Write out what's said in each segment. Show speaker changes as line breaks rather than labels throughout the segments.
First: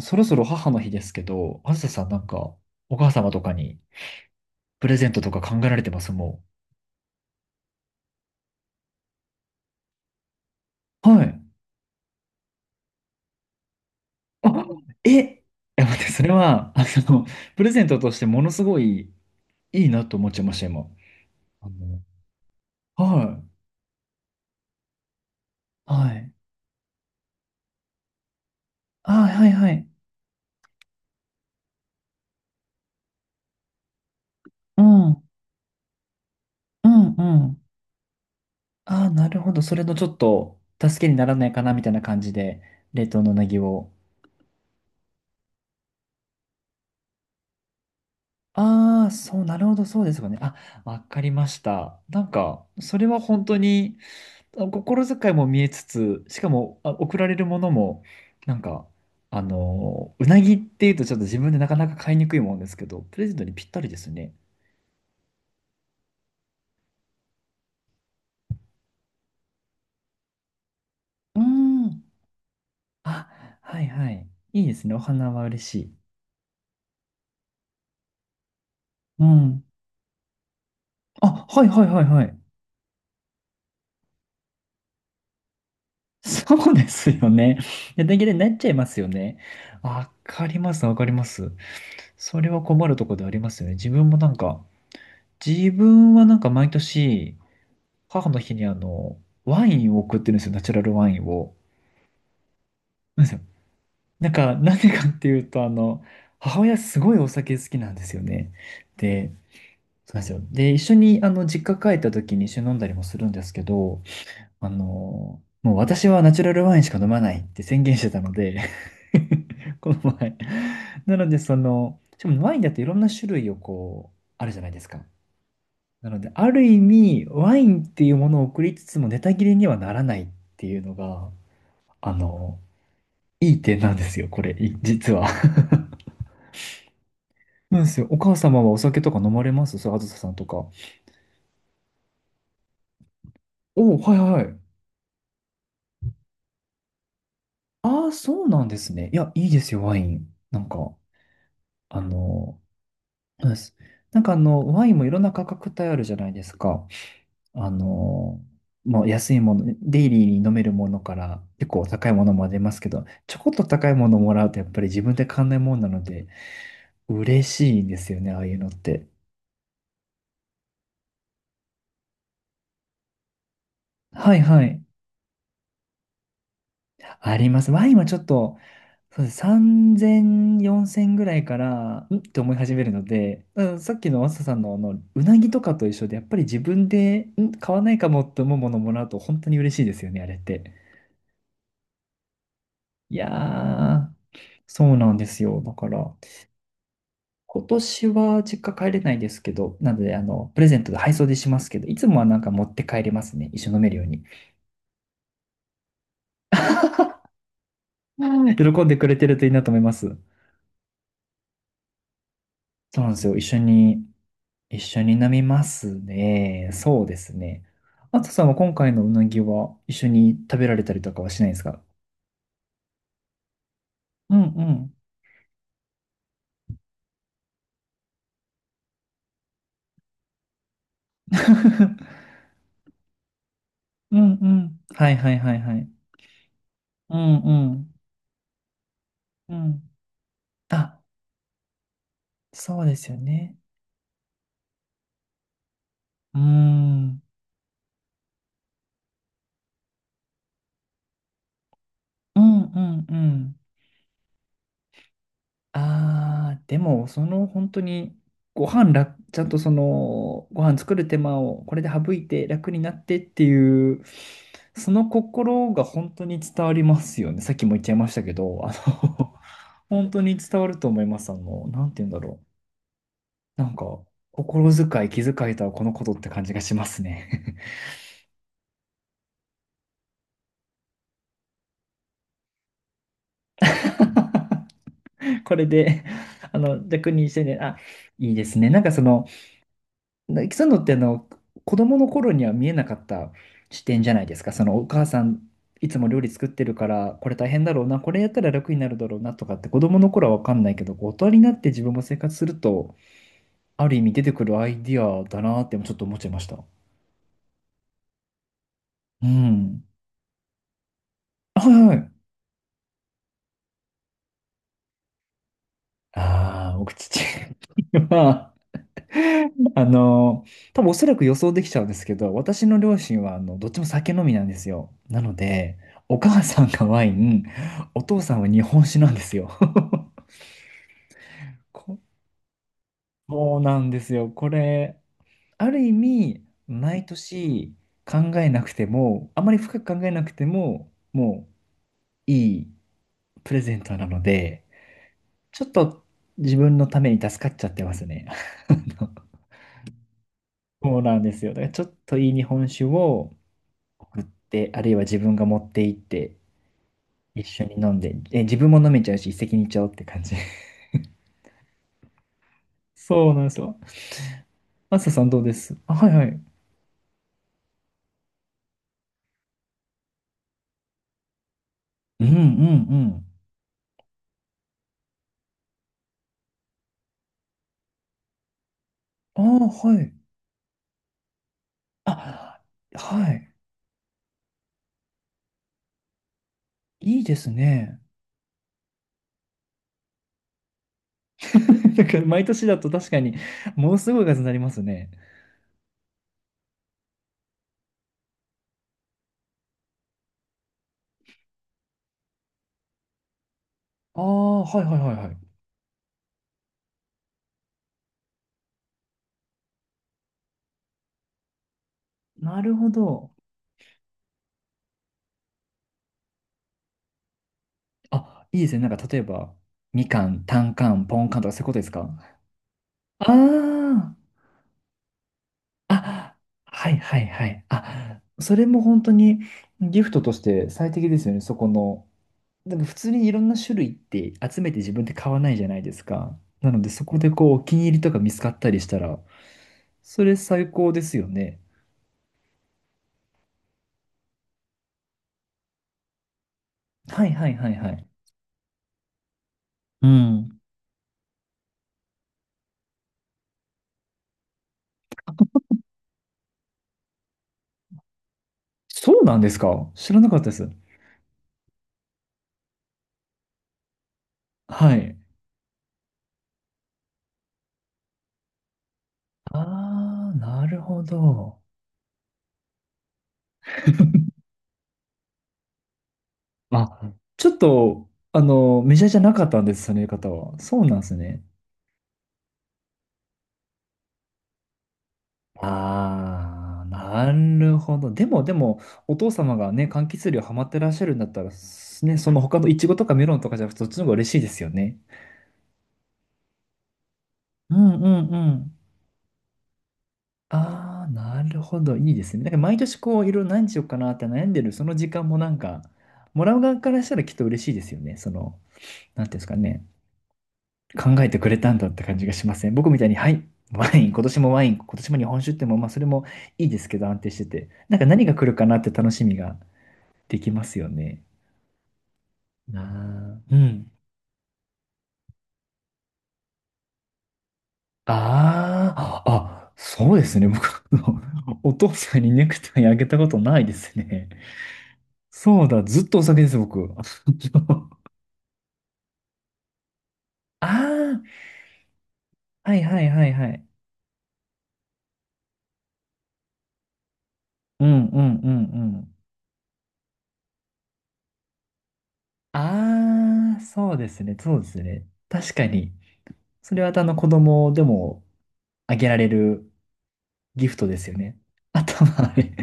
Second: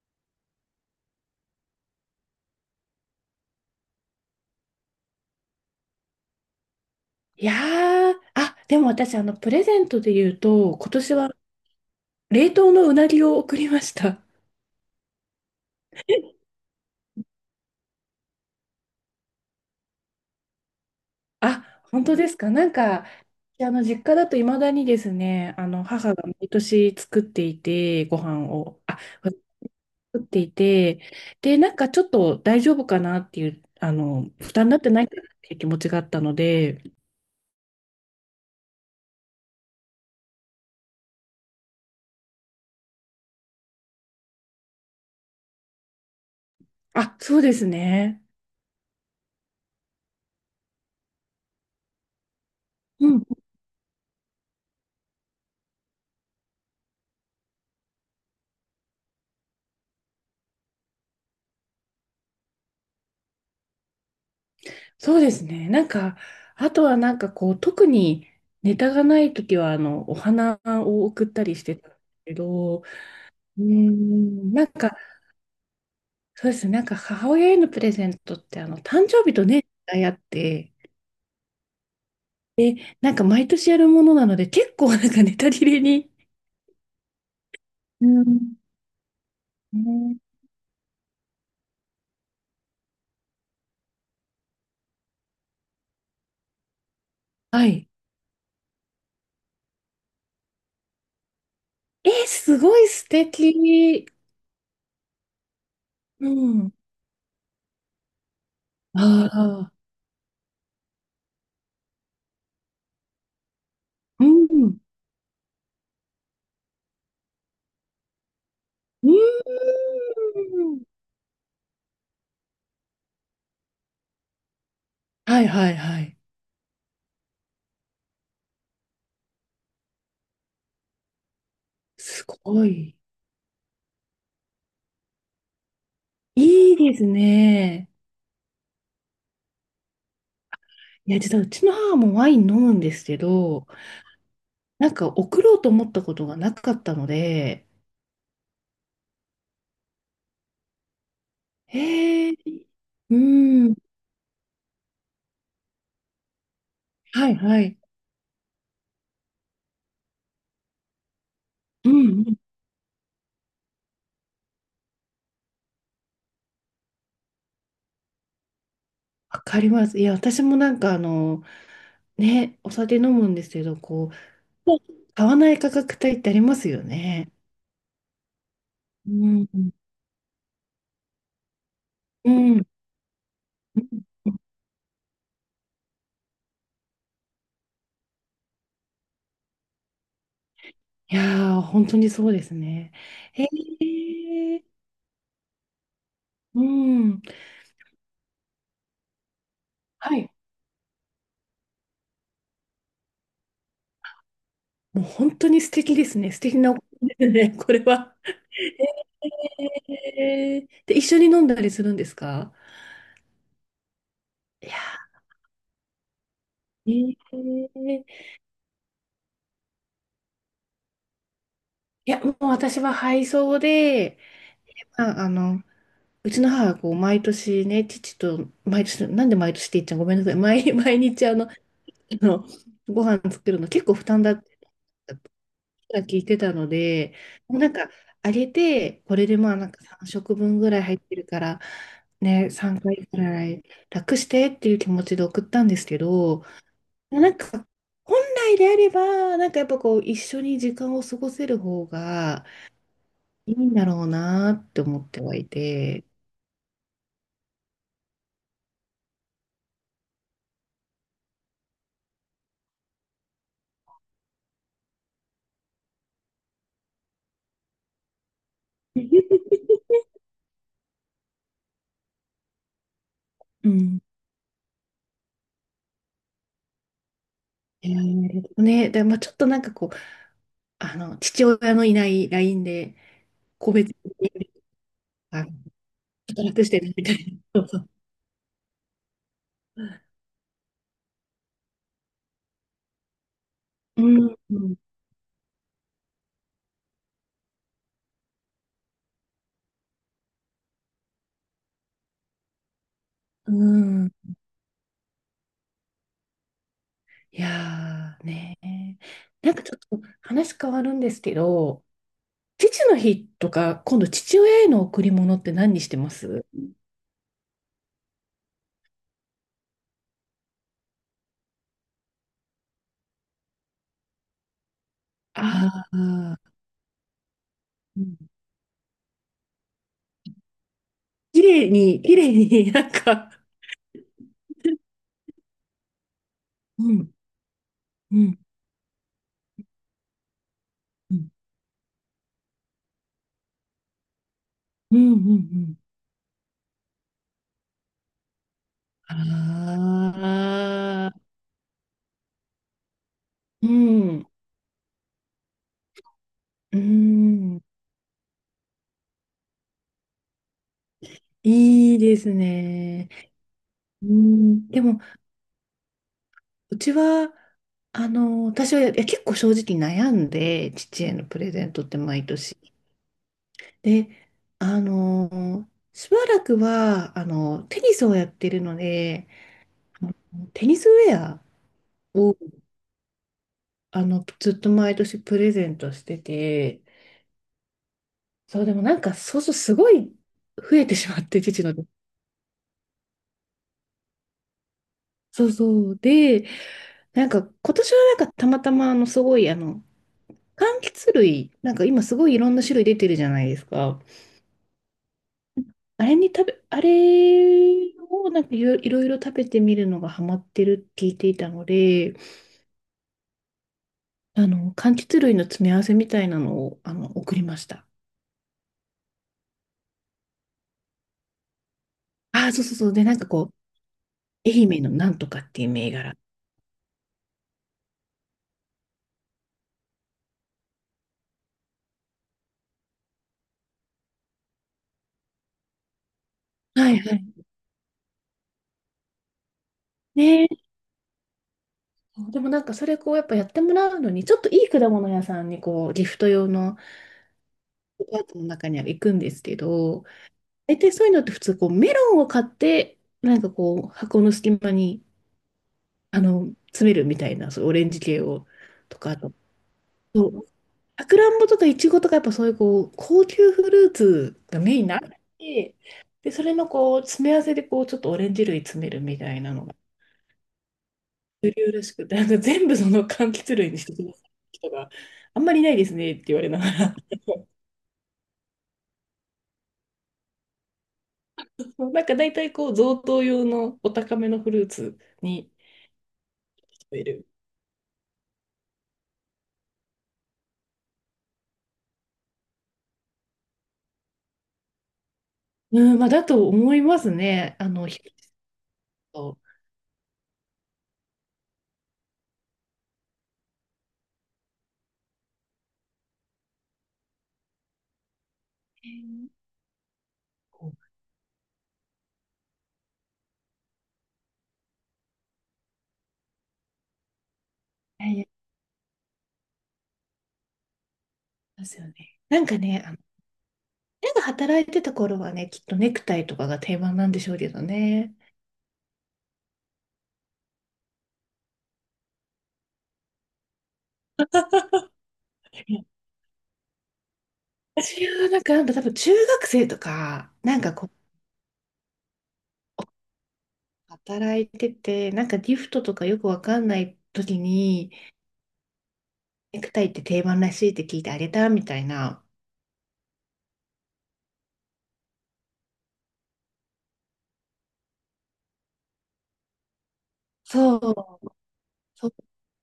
そろそろ母の日ですけど、あずささんなんか、お母様とかにプレゼントとか考えられてますも
いやー、でも私、プレゼントで言うと、今
う。
年
は
は
い。
冷凍のうなぎを送りました。
あ、え、いや、待って、それは、の、プレゼントとしてものすごいいいなと思っちゃいました、今。あ
あ、
の、
本当ですか。なんか、
はい。
実家だと未だにですね、
は
母が
い。
毎年作っていて、ご飯を、
あ、はいはい。
作っていて、で、なんかちょっと大丈夫かなっていう、負担になっ
う
てない
ん。
かな
う
っていう気持ちがあったので、
んうん。あ、なるほど。それのちょっと、助けにならないかな、みたいな感じで、冷凍のうなぎを。
あ、そうですね。
ああ、そう、なるほど、そうですかね。あ、わかりました。なんか、それは本当に、心遣いも見えつつ、しかも、送られるものも、なんか、うなぎっていうとちょっと自分でなかなか買いにくいもんですけど、プレゼントにぴったりですね。
そうですね。なんか、あとはなんかこう、特にネタがないときは、お花を送っ
う
たりしてたんです
ん。
けど、
あ、はいはい。い
な
い
ん
ですね。
か、
お花は嬉しい。
そうですね。なんか母親へのプレゼントって、誕生
う
日と
ん。
ね、あって、
あ、はいはいはいはい。
なんか毎年やるものなので、結構なんかネタ切れに。
そうですよね。
う
大段切れにな
ん。
っちゃいますよね。
う
わ
ん
かります、わかります。それは困るところでありますよね。自分もなんか、自分はなんか毎年、
はい。
母の日にワインを送ってるんですよ、ナチュラルワインを。
えー、すごい素
なんですよ。
敵。
なんか、なんでかっていうと、
う
母
ん。
親すごいお酒好きなんですよね。
あ
で、
あ、
そうなんですよ。で、一緒に、実家帰った時に一緒に飲んだりもするんですけど、
うん。
もう私はナチュラルワインしか飲まないって宣言してたので
う
この前。
ん。
なので、その、しかもワインだっていろんな種類をこう、あるじゃないですか。
はいはいは
な
い。
ので、ある意味、ワインっていうものを送りつつも、ネタ切れにはならないっていうのが、あ
す
の、
ごい。
いい点なんですよ、これ、実は。
いいです
なんで
ね。
すよ。お母様はお酒とか飲まれますそう、あずささんとか。
いや、実はうちの母もワイン飲むんですけど、
はいはいはい。
なんか送ろうと思ったことがなかったので、
ああ、そうなんですね。いや、いいですよ、ワイン。なんか、あ
へえ、
の、
う
そうで
ん、
す。なんかワインもいろんな価格帯あるじゃないですか。
はいは
あ
い。
の、まあ、安いもの、デイリーに飲めるものから結構
うん
高いも
う
の
ん、
も出ますけど、ちょこっと高いものもらうとやっぱり自分で買わないもんなので、嬉しいんですよね、ああいうのって。
わかります。いや、私もなんかね、お酒飲むんですけど、こ
はいはい。
う、買わない価格帯ってありますよね。
あります。ワインはちょっと、
う
そうです。
ん、うん、
3000、4000ぐらいから、んっ
う
て思い
ん
始めるので、うん、さっきのマサさんのうなぎとかと一緒で、やっぱり自分で、買わないかもって思うものをもらうと本当に嬉しいですよね、あれって。
いやー、本当にそうですね。
いや
へ
ー、
え、
そうなんですよ。だから、
うん、
今年は実家帰れないですけど、なの
は
で、
い。
プレゼントで配送でしますけど、いつもはなんか持って帰れますね。一緒に飲めるように。
もう本当に素敵ですね。素敵なお子ですね、これは。
うん、喜んでくれてるといいなと思います。
えー、で、一緒に飲んだりするんですか？
そうなんですよ。一緒に
いや
一緒に飲みますね。
ー、
そうですね。
え
あ
ー。
とさんは今回のうなぎは一緒に食べられたりとかはしないんですか？
いや、もう私は配送で、
うんうん。
まあ、うちの母はこう毎年ね、父と、毎年、なんで毎年って言っちゃうごめんなさい、毎日の、ご飯作るの結構負
う
担
ん
だっ
う
て
ん。はいはいはいはい。
聞いてたので、
うん
もうなん
う
か、
ん。
あげて、これでま
う
あなんか
ん。
3食分ぐらい入っ
あ、
てるから、ね、3
そうで
回
す
ぐ
よ
ら
ね。
い楽してっていう気持ちで送ったんですけ
うー
ど、
ん。
なんか、本来であれば、なんかやっぱこう、一緒に時間を過ごせる方
う
が
んうんう
いい
ん。
んだろうなって思ってはいて、
ああ、でも、その本当に、ご飯ら、ちゃんとその、ご飯作る手間をこれで省いて楽になってっていう、その心が本当に伝わりますよね。さっきも言っちゃいましたけど、の 本当に伝わると思います。なんて言うんだろう。な
う
んか、
ん。
心遣い、気遣いとはこのことって感じがしますね。
いやね、でまあちょっとなんかこう、父親のいない LINE で、個別に、ちょ
これで、
っと楽してるみ
逆
た
にし
い
てね、
な。そう
あ、
そう
いいですね。なんかその、でそうなのって、あの子供の頃には見えなかった視
う
点じゃないで
ん
すか。
う
そ
ん
のお母さんいつも料理作ってるからこれ大変だろうな、これやったら楽になるだろうなとかって子供の頃は分かんないけど、こう大人になって自分も生活するとある意味出てくるアイディアだなってちょっと思っちゃいました。
いやーね、
う
なんかち
ん。
ょっと話変わるんですけ
は
ど、
いはい。
父の日とか、今度父親への贈り物って何にしてます？
ああ、僕父 はあの、多分おそらく予想できちゃうんですけど、私の両親はあのどっちも酒飲みなんですよ。なので、
あ
お
あー、
母さんがワイン、
う
お
ん。
父さんは日本酒なんですよ。
綺麗
こ
に、綺麗に、 なんか、
そうなんですよ。これ、ある意味、
う
毎
ん、
年
う
考
ん、
えなくても、あまり深く考えなくても、
うん、
もういいプレゼントなので、
うん、うん。う
ちょっ
ん。
と自分のために助かっちゃってますね。
あ
そう
あ
なんですよ。だからちょっといい日本酒を、
ー、
売っ
う
て、あるいは自分が持って行って
ん、
一
うん、
緒に飲んで、え、自分も飲めちゃうし一石二鳥って感じ。
いいです ね。
そうなんですよ。
うん、で
マ
も、
サさんどうです？あ、はいはい。
うちは、私は、いや結構正直悩んで、父へのプレゼントって
う
毎
んうんう
年。
ん。
で、しばらくは、テニスをやってるので、
ああ、は
あ
い。
テニスウェアを、
あ、はい。
ずっと毎年プレゼントしてて、
いいですね。
そう、でもなんか、そうそう、すごい増えてしまって、父の。
だから毎年だと確かにものすごい数になりますね。
そう、そう。で、なんか、今年はなんか、たまたま、すごい、柑橘類、なんか今すごいいろんな種類出てるじゃないですか。
ああ、はいはいはいは
あれに食べ、あれをなんかいろいろいろ食べてみるのがハマってるって聞いていたので、
い。なるほど。
柑橘類の詰め合わせみたいなのを、送りました。
あ、いいですね。なんか例えば、みかん、たんかん、ぽんかんとかそういうことですか？
ああ、そう、そう、そう。で、なんか
あ
こ
あ。
う、愛媛のなんとかっていう銘柄。
あ、はいはいはい。あ、それも本当にギフトとして最適ですよね、そこの。でも普通にいろんな種類って集めて自分で買わないじゃないですか。なの
は
で
い
そ
は
こ
い。
でこうお気に入りとか見つかったりしたら、それ
ね、
最高ですよね。
でもなんかそれこうやっぱやってもらうのにちょっといい果物屋さんにこうギフト用の
はいはいはいはい。
パーツの中には行くんですけど、
うん。
大体そういうのって普通こうメロンを買ってなんかこう箱の隙間に詰めるみたいな、そういうオレンジ系を、とか、あ
そう
と、
なんですか、知ら
そ
なかった
う、
です。
さくらんぼとかいちごとかやっぱそういうこう高級フルーツがメイン
は
なの
い。
で、でそれのこう詰め合わせでこうちょっとオレンジ類詰めるみたいなのが
ああ、なるほ
主
ど。
流らしくて、なんか全部その柑橘類にしてくださいって人があんまりいないですねって言われながら、
あ、ちょっと、メジャーじゃなかったんです、その言い方は。そうなんですね。
なんか大体こう贈答用のお高めのフルーツに
ああ、
聞こる。
なるほど。でも、でも、お父様がね、柑橘類ハマってらっしゃるんだったら、すね、その他のイチゴとかメロンとかじゃなくて、そっちの方が嬉しいですよね。
うん、まあだと思いますね。
うんう
ひ
んうん。
と、
ああ、なるほど。いいですね。なんか毎年こう、いろいろ何しようかなって悩んでる、その時間もなんか、もらう側からしたらきっと嬉しいですよね。その、
え
なんていうんで
ー
すかね。
こ
考えてくれたんだって感じがしません？僕みたいに、はい、ワイン、今年もワイン、今年も日本酒っても、まあ、それもいいですけど、安定してて。なん
う、
か何
い
が来るかなって楽しみが。できますよね。
ですよね。なんか
な
ね、
あ、うん。
親が働いてた頃はね、きっとネクタイとかが定番なんでしょうけどね。
ああ、あ、そうですね。僕、あのお父さんにネクタイあげたことないですね。
い
そうだ、
や
ずっとお酒です、僕。
私はなんか、なんか多分中学生とか、なんか
あ
こう、
あ、はいはいはいはい。
働いてて、なんかギフトとかよくわかんない時
う
に、
んうんうんうん。
ネクタイって定番らしいって聞いてあげたみたいな。
ああ、そうですね、そうですね。確かに。それはあの子供でもあげられるギ
そ
フトです
う、
よね。あと
そう、
はあれ、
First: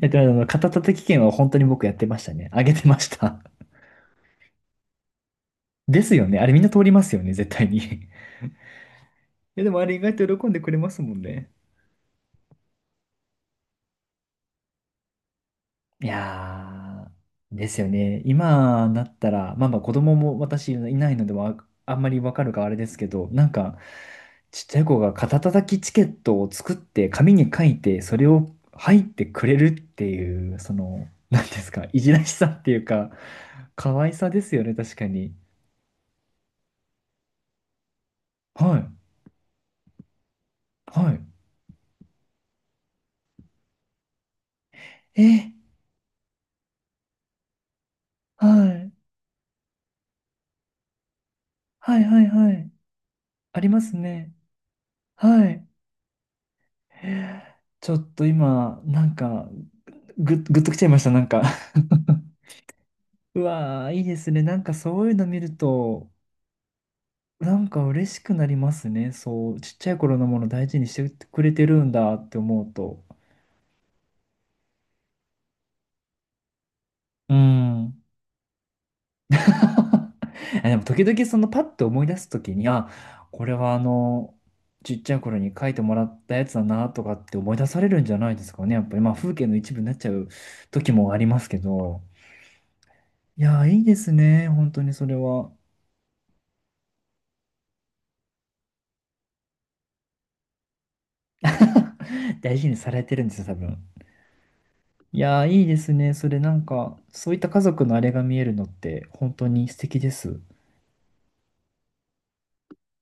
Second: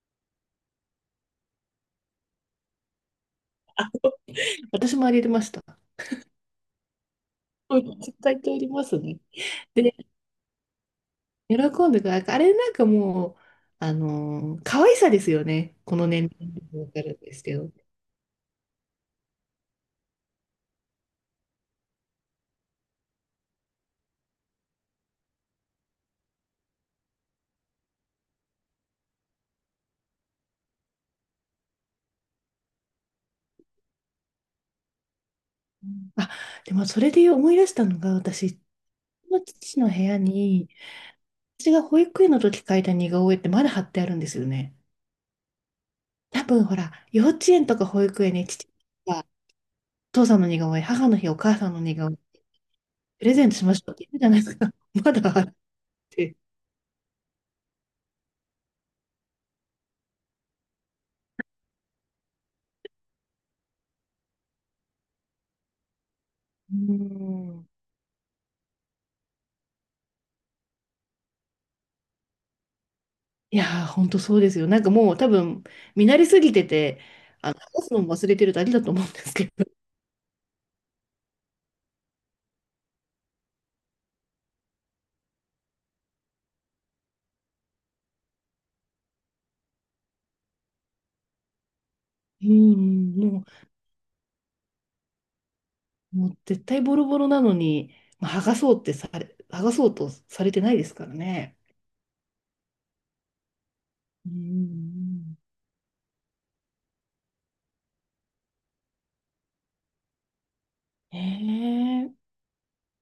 やってましたあの、肩たたき券は本当に僕やってましたね。あげてました。
私もあげてました。
ですよね。あれみんな通りますよね、絶対
そ
に。
う
い
絶対通りますね。
や、でもあれ
で、
意外と喜んでくれますもんね。
喜んでくれる。あれなんかもう、可愛さですよね。この
い
年齢でもわか
や
るんですけ
ー、で
ど。
すよね。今だったら、まあまあ子供も私いないので、あんまりわかるかあれですけど、なんか、ちっちゃい子が肩たたきチケットを作って紙に書いて、それを入ってくれるっていう、その、なんですか、いじらしさっていうか、可愛さですよね、確かに。
あ、でもそれで思い出したのが、私、う
はい、
ちの父の部屋に、
はい。
私が保育園の時描いた似顔絵ってまだ貼ってあるんですよね。
え、
多分ほら、幼稚園とか保育園に
はい、
が父さんの似顔絵、母の日、お母さんの似
はい、
顔絵、
はい、はい。
プレゼント
あ
し
り
ま
ま
しょうっ
す
て言うじゃ
ね。
ないですか。まだ貼っ
はい。
てて。
ちょっと今、なんか、ぐっときちゃいました、なんか。うわー、いいですね。なんかそういうの見ると、
うー
な
ん。
んか嬉しくなりますね。そう、ちっちゃい頃のもの大事にしてくれてるんだって思うと。
いやー、ほんとそうですよ。なんかもう多分、見慣れすぎてて、
う
話すの
ん。
も忘れてるだけだと思うんです けど。
あ、でも時々そのパッと思い出す時に、あ、これはちっちゃい頃に書いてもらったやつだなとかって思い出されるんじゃないですかね。やっぱりまあ風景の一部になっちゃう時もありますけど。
うん、も
いや
う、
ー、いいですね。本当にそれは。
もう絶対ボロボロなのに、まあ、剥がそうとされてないですからね。
大事にされてるんですよ、多分。
うん
いやー、いいですね。それなんか、そういった家族のあれが見えるのって、本当に素敵です。
へえ